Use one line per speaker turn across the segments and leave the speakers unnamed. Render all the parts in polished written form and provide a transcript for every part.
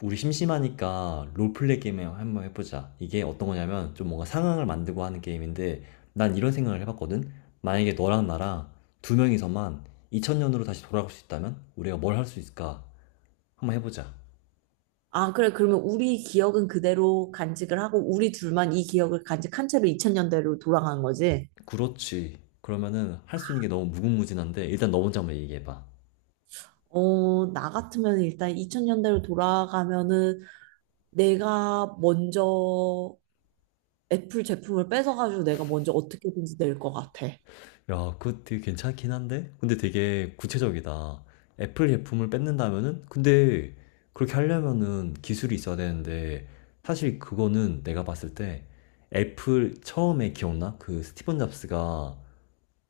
우리 심심하니까 롤플레이 게임 한번 해보자. 이게 어떤 거냐면 좀 뭔가 상황을 만들고 하는 게임인데 난 이런 생각을 해봤거든. 만약에 너랑 나랑 두 명이서만 2000년으로 다시 돌아갈 수 있다면 우리가 뭘 할 수 있을까? 한번 해보자.
아, 그래. 그러면 우리 기억은 그대로 간직을 하고, 우리 둘만 이 기억을 간직한 채로 2000년대로 돌아간 거지?
그렇지. 그러면은 할 수 있는 게 너무 무궁무진한데 일단 너 먼저 한번 얘기해봐.
나 같으면 일단 2000년대로 돌아가면은 내가 먼저 애플 제품을 뺏어가지고 내가 먼저 어떻게든지 낼 것 같아.
야, 그거 되게 괜찮긴 한데? 근데 되게 구체적이다. 애플 제품을 뺏는다면은? 근데 그렇게 하려면은 기술이 있어야 되는데, 사실 그거는 내가 봤을 때 애플 처음에 기억나? 그 스티븐 잡스가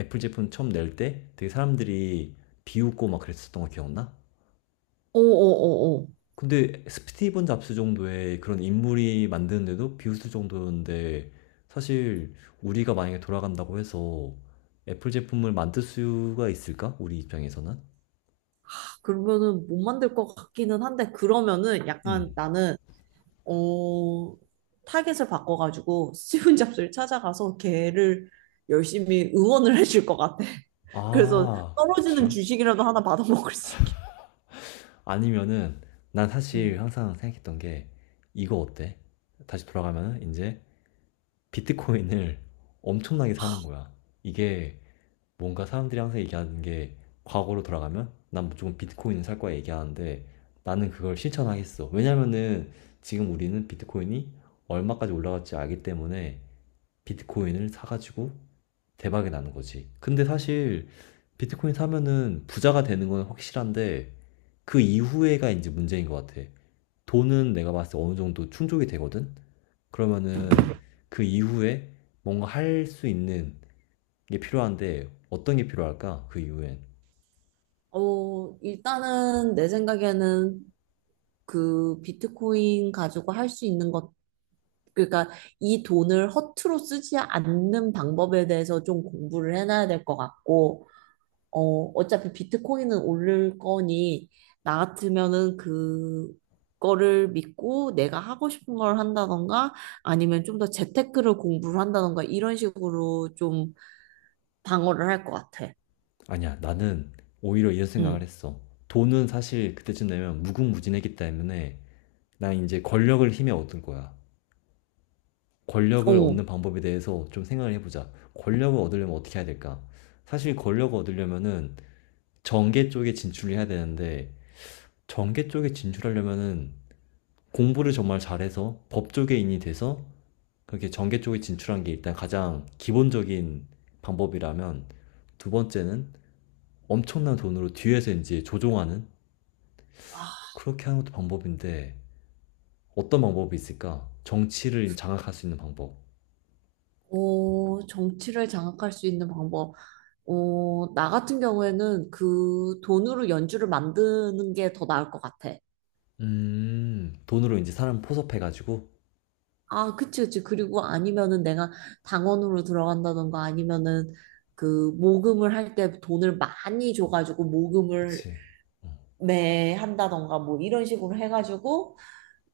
애플 제품 처음 낼 때 되게 사람들이 비웃고 막 그랬었던 거 기억나?
어어어어.
근데 스티븐 잡스 정도의 그런 인물이 만드는데도 비웃을 정도였는데 사실 우리가 만약에 돌아간다고 해서 애플 제품을 만들 수가 있을까? 우리 입장에서는?
그러면은 못 만들 것 같기는 한데, 그러면은
음.
약간 나는 어, 타겟을 바꿔가지고 스티븐 잡스를 찾아가서 걔를 열심히 응원을 해줄 것 같아. 그래서
아,
떨어지는
그치.
주식이라도 하나 받아먹을 수 있게.
아니면은 난 사실
음.
항상 생각했던 게 이거 어때? 다시 돌아가면은 이제 비트코인을 엄청나게 사는 거야. 이게 뭔가 사람들이 항상 얘기하는 게 과거로 돌아가면 난 무조건 비트코인을 살 거야 얘기하는데 나는 그걸 실천하겠어. 왜냐면은 지금 우리는 비트코인이 얼마까지 올라갈지 알기 때문에 비트코인을 사가지고 대박이 나는 거지. 근데 사실 비트코인 사면은 부자가 되는 건 확실한데 그 이후에가 이제 문제인 것 같아. 돈은 내가 봤을 때 어느 정도 충족이 되거든? 그러면은 그 이후에 뭔가 할 수 있는 게 필요한데 어떤 게 필요할까? 그 이후엔
일단은 내 생각에는 그 비트코인 가지고 할 수 있는 것, 그러니까 이 돈을 허투루 쓰지 않는 방법에 대해서 좀 공부를 해놔야 될 것 같고, 어차피 비트코인은 오를 거니, 나 같으면은 그거를 믿고 내가 하고 싶은 걸 한다던가, 아니면 좀 더 재테크를 공부를 한다던가, 이런 식으로 좀 방어를 할 것 같아.
아니야 나는 오히려 이런 생각을
응.
했어. 돈은 사실 그때쯤 되면 무궁무진했기 때문에 난 이제 권력을 힘에 얻을 거야. 권력을
어,
얻는 방법에 대해서 좀 생각을 해보자. 권력을 얻으려면 어떻게 해야 될까? 사실 권력을 얻으려면은 정계 쪽에 진출을 해야 되는데 정계 쪽에 진출하려면은 공부를 정말 잘해서 법쪽계 인이 돼서 그렇게 정계 쪽에 진출한 게 일단 가장 기본적인 방법이라면 두 번째는 엄청난 돈으로 뒤에서 이제 조종하는 그렇게 하는 것도 방법인데 어떤 방법이 있을까? 정치를 장악할 수 있는 방법.
정치를 장악할 수 있는 방법. 나 같은 경우에는 그 돈으로 연주를 만드는 게 더 나을 것 같아.
돈으로 이제 사람 포섭해가지고.
아, 그치, 그치. 그리고 아니면은 내가 당원으로 들어간다던가 아니면은 그 모금을 할 때 돈을 많이 줘가지고 모금을
그치. 어,
매 한다던가 뭐 이런 식으로 해가지고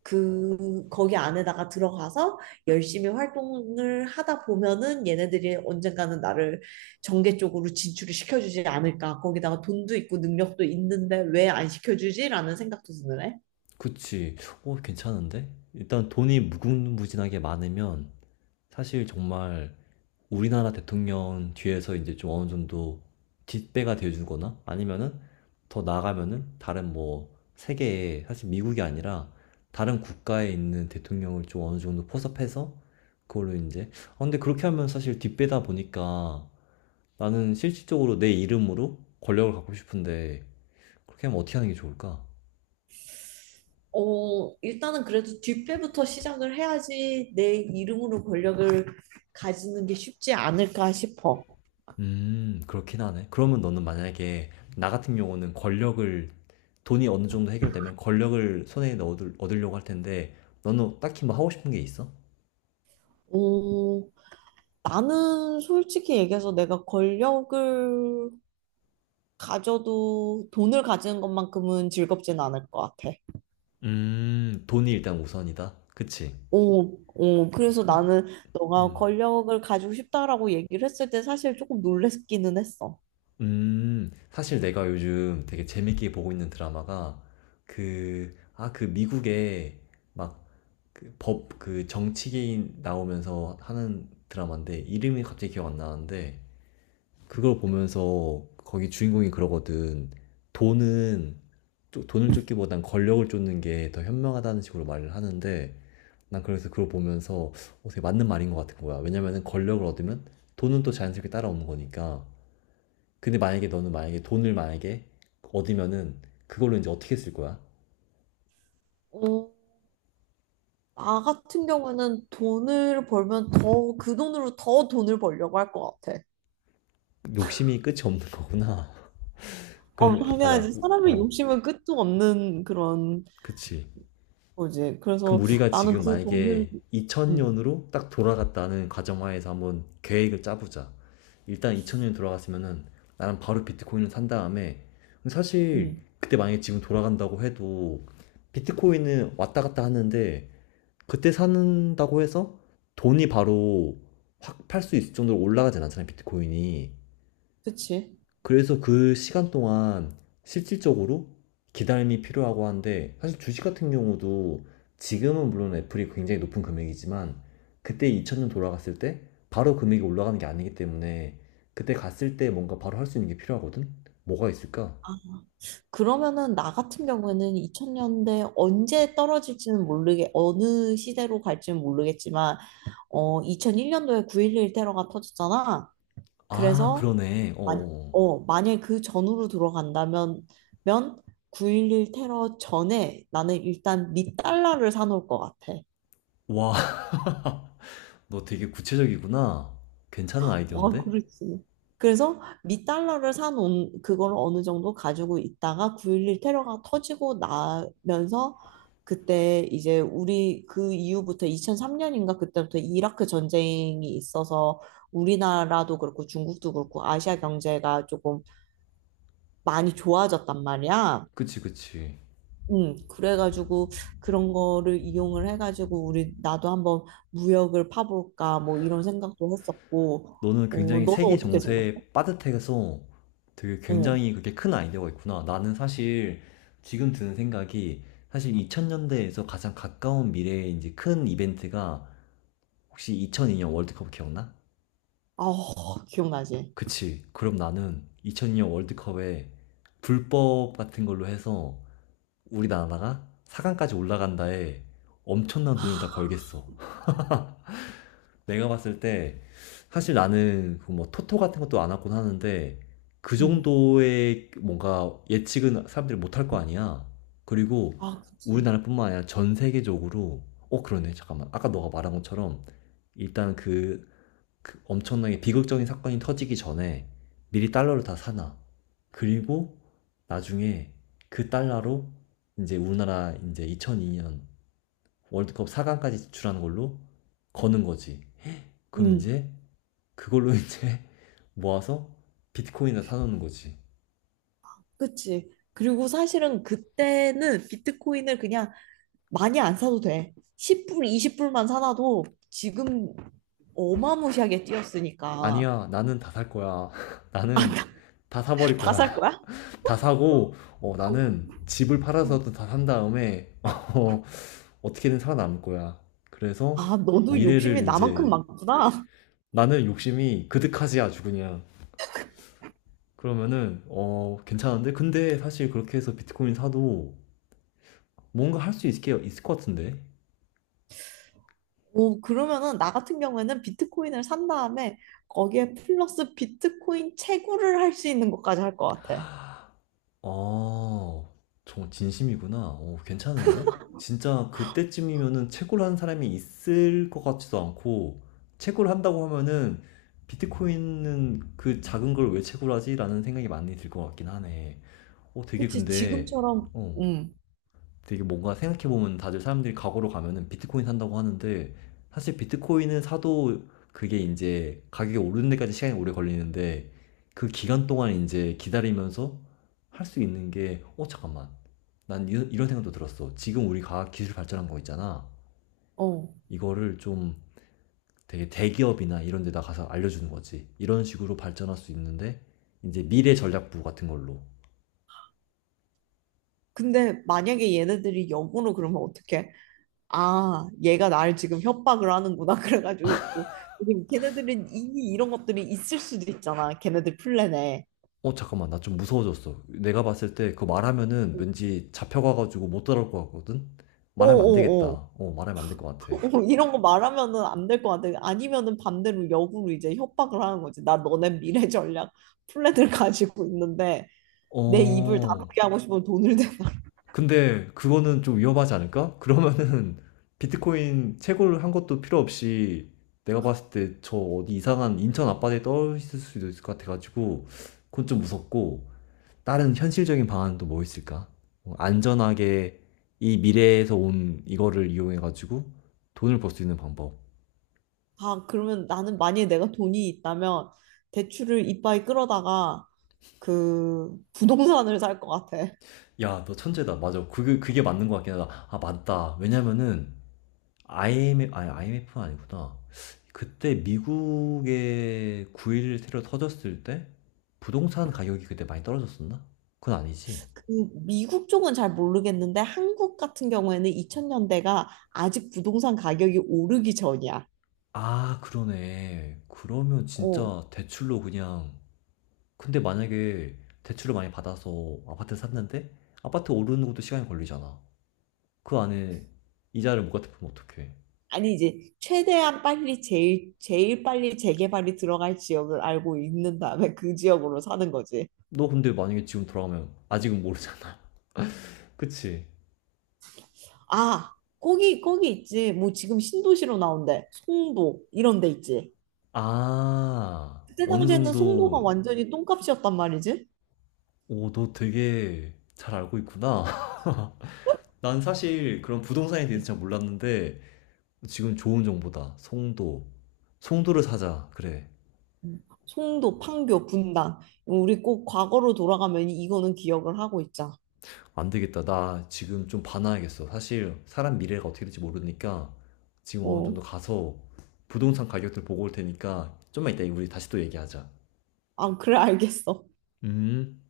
그, 거기 안에다가 들어가서 열심히 활동을 하다 보면은 얘네들이 언젠가는 나를 정계 쪽으로 진출을 시켜주지 않을까. 거기다가 돈도 있고 능력도 있는데 왜 안 시켜주지? 라는 생각도 드네.
그치. 오, 괜찮은데? 일단 돈이 무궁무진하게 많으면 사실 정말 우리나라 대통령 뒤에서 이제 좀 어느 정도 뒷배가 돼주거나 아니면은 더 나아가면은 다른 뭐 세계에 사실 미국이 아니라 다른 국가에 있는 대통령을 좀 어느 정도 포섭해서 그걸로 이제 아, 근데 그렇게 하면 사실 뒷배다 보니까 나는 실질적으로 내 이름으로 권력을 갖고 싶은데 그렇게 하면 어떻게 하는 게 좋을까?
일단은 그래도 뒷배부터 시작을 해야지 내 이름으로 권력을 가지는 게 쉽지 않을까 싶어.
그렇긴 하네. 그러면 너는 만약에 나 같은 경우는 권력을 돈이 어느 정도 해결되면 권력을 손에 넣어 얻으려고 할 텐데 너는 딱히 뭐 하고 싶은 게 있어?
어, 나는 솔직히 얘기해서 내가 권력을 가져도 돈을 가지는 것만큼은 즐겁진 않을 것 같아.
돈이 일단 우선이다. 그치?
오, 오, 그래서 나는 너가
음.
권력을 가지고 싶다라고 얘기를 했을 때 사실 조금 놀랬기는 했어.
사실 내가 요즘 되게 재밌게 보고 있는 드라마가 그, 아, 그 미국의 막 그 법, 그 정치계인 나오면서 하는 드라마인데 이름이 갑자기 기억 안 나는데 그걸 보면서 거기 주인공이 그러거든. 돈은 돈을 쫓기보단 권력을 쫓는 게 더 현명하다는 식으로 말을 하는데 난 그래서 그걸 보면서 어, 되게 맞는 말인 것 같은 거야. 왜냐면은 권력을 얻으면 돈은 또 자연스럽게 따라오는 거니까. 근데 만약에 너는 만약에 돈을 만약에 얻으면은 그걸로 이제 어떻게 쓸 거야?
어, 나 같은 경우에는 돈을 벌면 더, 그 돈으로 더 돈을 벌려고 할 것 같아.
욕심이 끝이 없는 거구나. 그럼
하면
받아.
사람의
어,
욕심은 끝도 없는 그런
그치.
거지.
그럼
그래서
우리가
나는
지금
그 돈을,
만약에
음,
2000년으로 딱 돌아갔다는 가정하에서 한번 계획을 짜보자. 일단 2000년 돌아갔으면은 나는 바로 비트코인을 산 다음에 사실
음,
그때 만약에 지금 돌아간다고 해도 비트코인은 왔다 갔다 하는데 그때 산다고 해서 돈이 바로 확 팔 수 있을 정도로 올라가진 않잖아요, 비트코인이.
그치.
그래서 그 시간 동안 실질적으로 기다림이 필요하고 한데 사실 주식 같은 경우도 지금은 물론 애플이 굉장히 높은 금액이지만 그때 2000년 돌아갔을 때 바로 금액이 올라가는 게 아니기 때문에 그때 갔을 때 뭔가 바로 할 수 있는 게 필요하거든? 뭐가 있을까?
그러면은 나 같은 경우에는 2000년대 언제 떨어질지는 모르게, 어느 시대로 갈지는 모르겠지만, 2001년도에 9.11 테러가 터졌잖아.
아,
그래서,
그러네. 어.
만약 그 전후로 들어간다면, 면9.11 테러 전에 나는 일단 미 달러를 사놓을 것 같아.
와, 너 되게 구체적이구나. 괜찮은
아,
아이디어인데?
그렇지. 그래서 미달러를 사놓은 그걸 어느 정도 가지고 있다가 9.11 테러가 터지고 나면서 그때 이제 우리 그 이후부터 2003년인가 그때부터 이라크 전쟁이 있어서 우리나라도 그렇고 중국도 그렇고 아시아 경제가 조금 많이 좋아졌단 말이야.
그치, 그치.
그래가지고 그런 거를 이용을 해가지고 우리 나도 한번 무역을 파볼까 뭐 이런 생각도 했었고,
너는 굉장히
너는
세계
어떻게 생각해?
정세에 빠듯해서 되게
어.
굉장히 그게 렇큰 아이디어가 있구나. 나는 사실 지금 드는 생각이 사실 2000년대에서 가장 가까운 미래에 이제 큰 이벤트가 혹시 2002년 월드컵 기억나?
아, 어, 기억나지?
그치. 그럼 나는 2002년 월드컵에 불법 같은 걸로 해서 우리나라가 4강까지 올라간다에 엄청난 돈을 다 걸겠어. 내가 봤을 때 사실 나는 그뭐 토토 같은 것도 안 하곤 하는데 그
음.
정도의 뭔가 예측은 사람들이 못 할 거 아니야. 그리고
아, 그치.
우리나라뿐만 아니라 전 세계적으로 어 그러네 잠깐만 아까 너가 말한 것처럼 일단 그, 그 엄청나게 비극적인 사건이 터지기 전에 미리 달러를 다 사놔. 그리고 나중에 그 달러로 이제 우리나라 이제 2002년 월드컵 4강까지 진출하는 걸로 거는 거지. 그럼
음,
이제 그걸로 이제 모아서 비트코인을 사놓는 거지.
그치. 그리고 사실은 그때는 비트코인을 그냥 많이 안 사도 돼. 10불, 20불만 사놔도 지금 어마무시하게 뛰었으니까.
아니야, 나는 다 살 거야. 나는 다 사버릴
다 살
거야.
거야?
다 사고, 어, 나는 집을 팔아서도 다 산 다음에, 어, 어떻게든 살아남을 거야. 그래서
아, 너도 욕심이
미래를
나만큼
이제,
많구나.
나는 욕심이 그득하지 아주 그냥. 그러면은, 어, 괜찮은데? 근데 사실 그렇게 해서 비트코인 사도 뭔가 할 수 있게 있을 것 같은데?
그러면은 나 같은 경우에는 비트코인을 산 다음에 거기에 플러스 비트코인 채굴을 할 수 있는 것까지 할 것 같아.
어. 정말 진심이구나. 오, 괜찮은데? 진짜 그때쯤이면은 채굴 하는 사람이 있을 것 같지도 않고 채굴 한다고 하면은 비트코인은 그 작은 걸 왜 채굴하지? 라는 생각이 많이 들 것 같긴 하네. 어 되게
그치,
근데
지금처럼,
어
음,
되게 뭔가 생각해보면 다들 사람들이 과거로 가면은 비트코인 산다고 하는데 사실 비트코인은 사도 그게 이제 가격이 오르는 데까지 시간이 오래 걸리는데 그 기간 동안 이제 기다리면서 할 수 있는 게 어 잠깐만 난 이런 생각도 들었어 지금 우리 과학 기술 발전한 거 있잖아
어.
이거를 좀 되게 대기업이나 이런 데다 가서 알려주는 거지 이런 식으로 발전할 수 있는데 이제 미래 전략부 같은 걸로
근데 만약에 얘네들이 역으로 그러면 어떡해? 아, 얘가 나를 지금 협박을 하는구나. 그래가지고, 지금 걔네들은 이미 이런 것들이 있을 수도 있잖아. 걔네들 플랜에.
어, 잠깐만, 나 좀 무서워졌어. 내가 봤을 때 그거 말하면은 왠지 잡혀가가지고 못 따라올 것 같거든? 말하면 안
어어어.
되겠다. 어, 말하면 안 될 것 같아.
이런 거 말하면은 안 될 것 같아. 아니면은 반대로 역으로 이제 협박을 하는 거지. 나 너네 미래 전략 플랜을 가지고 있는데, 내 입을
어,
다물게 하고 싶으면 돈을 대라.
근데 그거는 좀 위험하지 않을까? 그러면은 비트코인 채굴 한 것도 필요 없이 내가 봤을 때 저 어디 이상한 인천 앞바다에 떠 있을 수도 있을 것 같아가지고 그건 좀 무섭고 다른 현실적인 방안은 또 뭐 있을까? 어, 안전하게 이 미래에서 온 이거를 이용해가지고 돈을 벌 수 있는 방법.
아, 그러면 나는 만약에 내가 돈이 있다면, 대출을 이빠이 끌어다가, 그 부동산을 살 것 같아.
야, 너 천재다. 맞아. 그게, 그게 맞는 것 같긴 하다. 아, 맞다. 왜냐면은, IMF, 아니, IMF가 아니구나. 그때 미국의 9일1 테러 터졌을 때, 부동산 가격이 그때 많이 떨어졌었나? 그건 아니지.
그 미국 쪽은 잘 모르겠는데 한국 같은 경우에는 2000년대가 아직 부동산 가격이 오르기 전이야.
아, 그러네. 그러면
어.
진짜 대출로 그냥, 근데 만약에 대출을 많이 받아서 아파트 샀는데, 아파트 오르는 것도 시간이 걸리잖아. 그 안에 이자를 못 갚으면 어떡해.
아니 이제 최대한 빨리 제일 제일 빨리 재개발이 들어갈 지역을 알고 있는 다음에 그 지역으로 사는 거지.
너 근데 만약에 지금 돌아가면 아직은 모르잖아. 그치?
아, 거기 거기 있지. 뭐 지금 신도시로 나온대. 송도 이런 데 있지.
아,
그때
어느
당시에는 송도가
정도,
완전히 똥값이었단 말이지.
오, 너 되게 잘 알고 있구나. 난 사실 그런 부동산에 대해서 잘 몰랐는데, 지금 좋은 정보다. 송도. 송도를 사자. 그래.
송도, 판교, 분당. 우리 꼭 과거로 돌아가면 이거는 기억을 하고 있자.
안 되겠다. 나 지금 좀 봐놔야겠어. 사실 사람 미래가 어떻게 될지 모르니까, 지금 어느 정도
어.
가서 부동산 가격들 보고 올 테니까, 좀만 이따 우리 다시 또 얘기하자.
아, 그래, 알겠어.
음.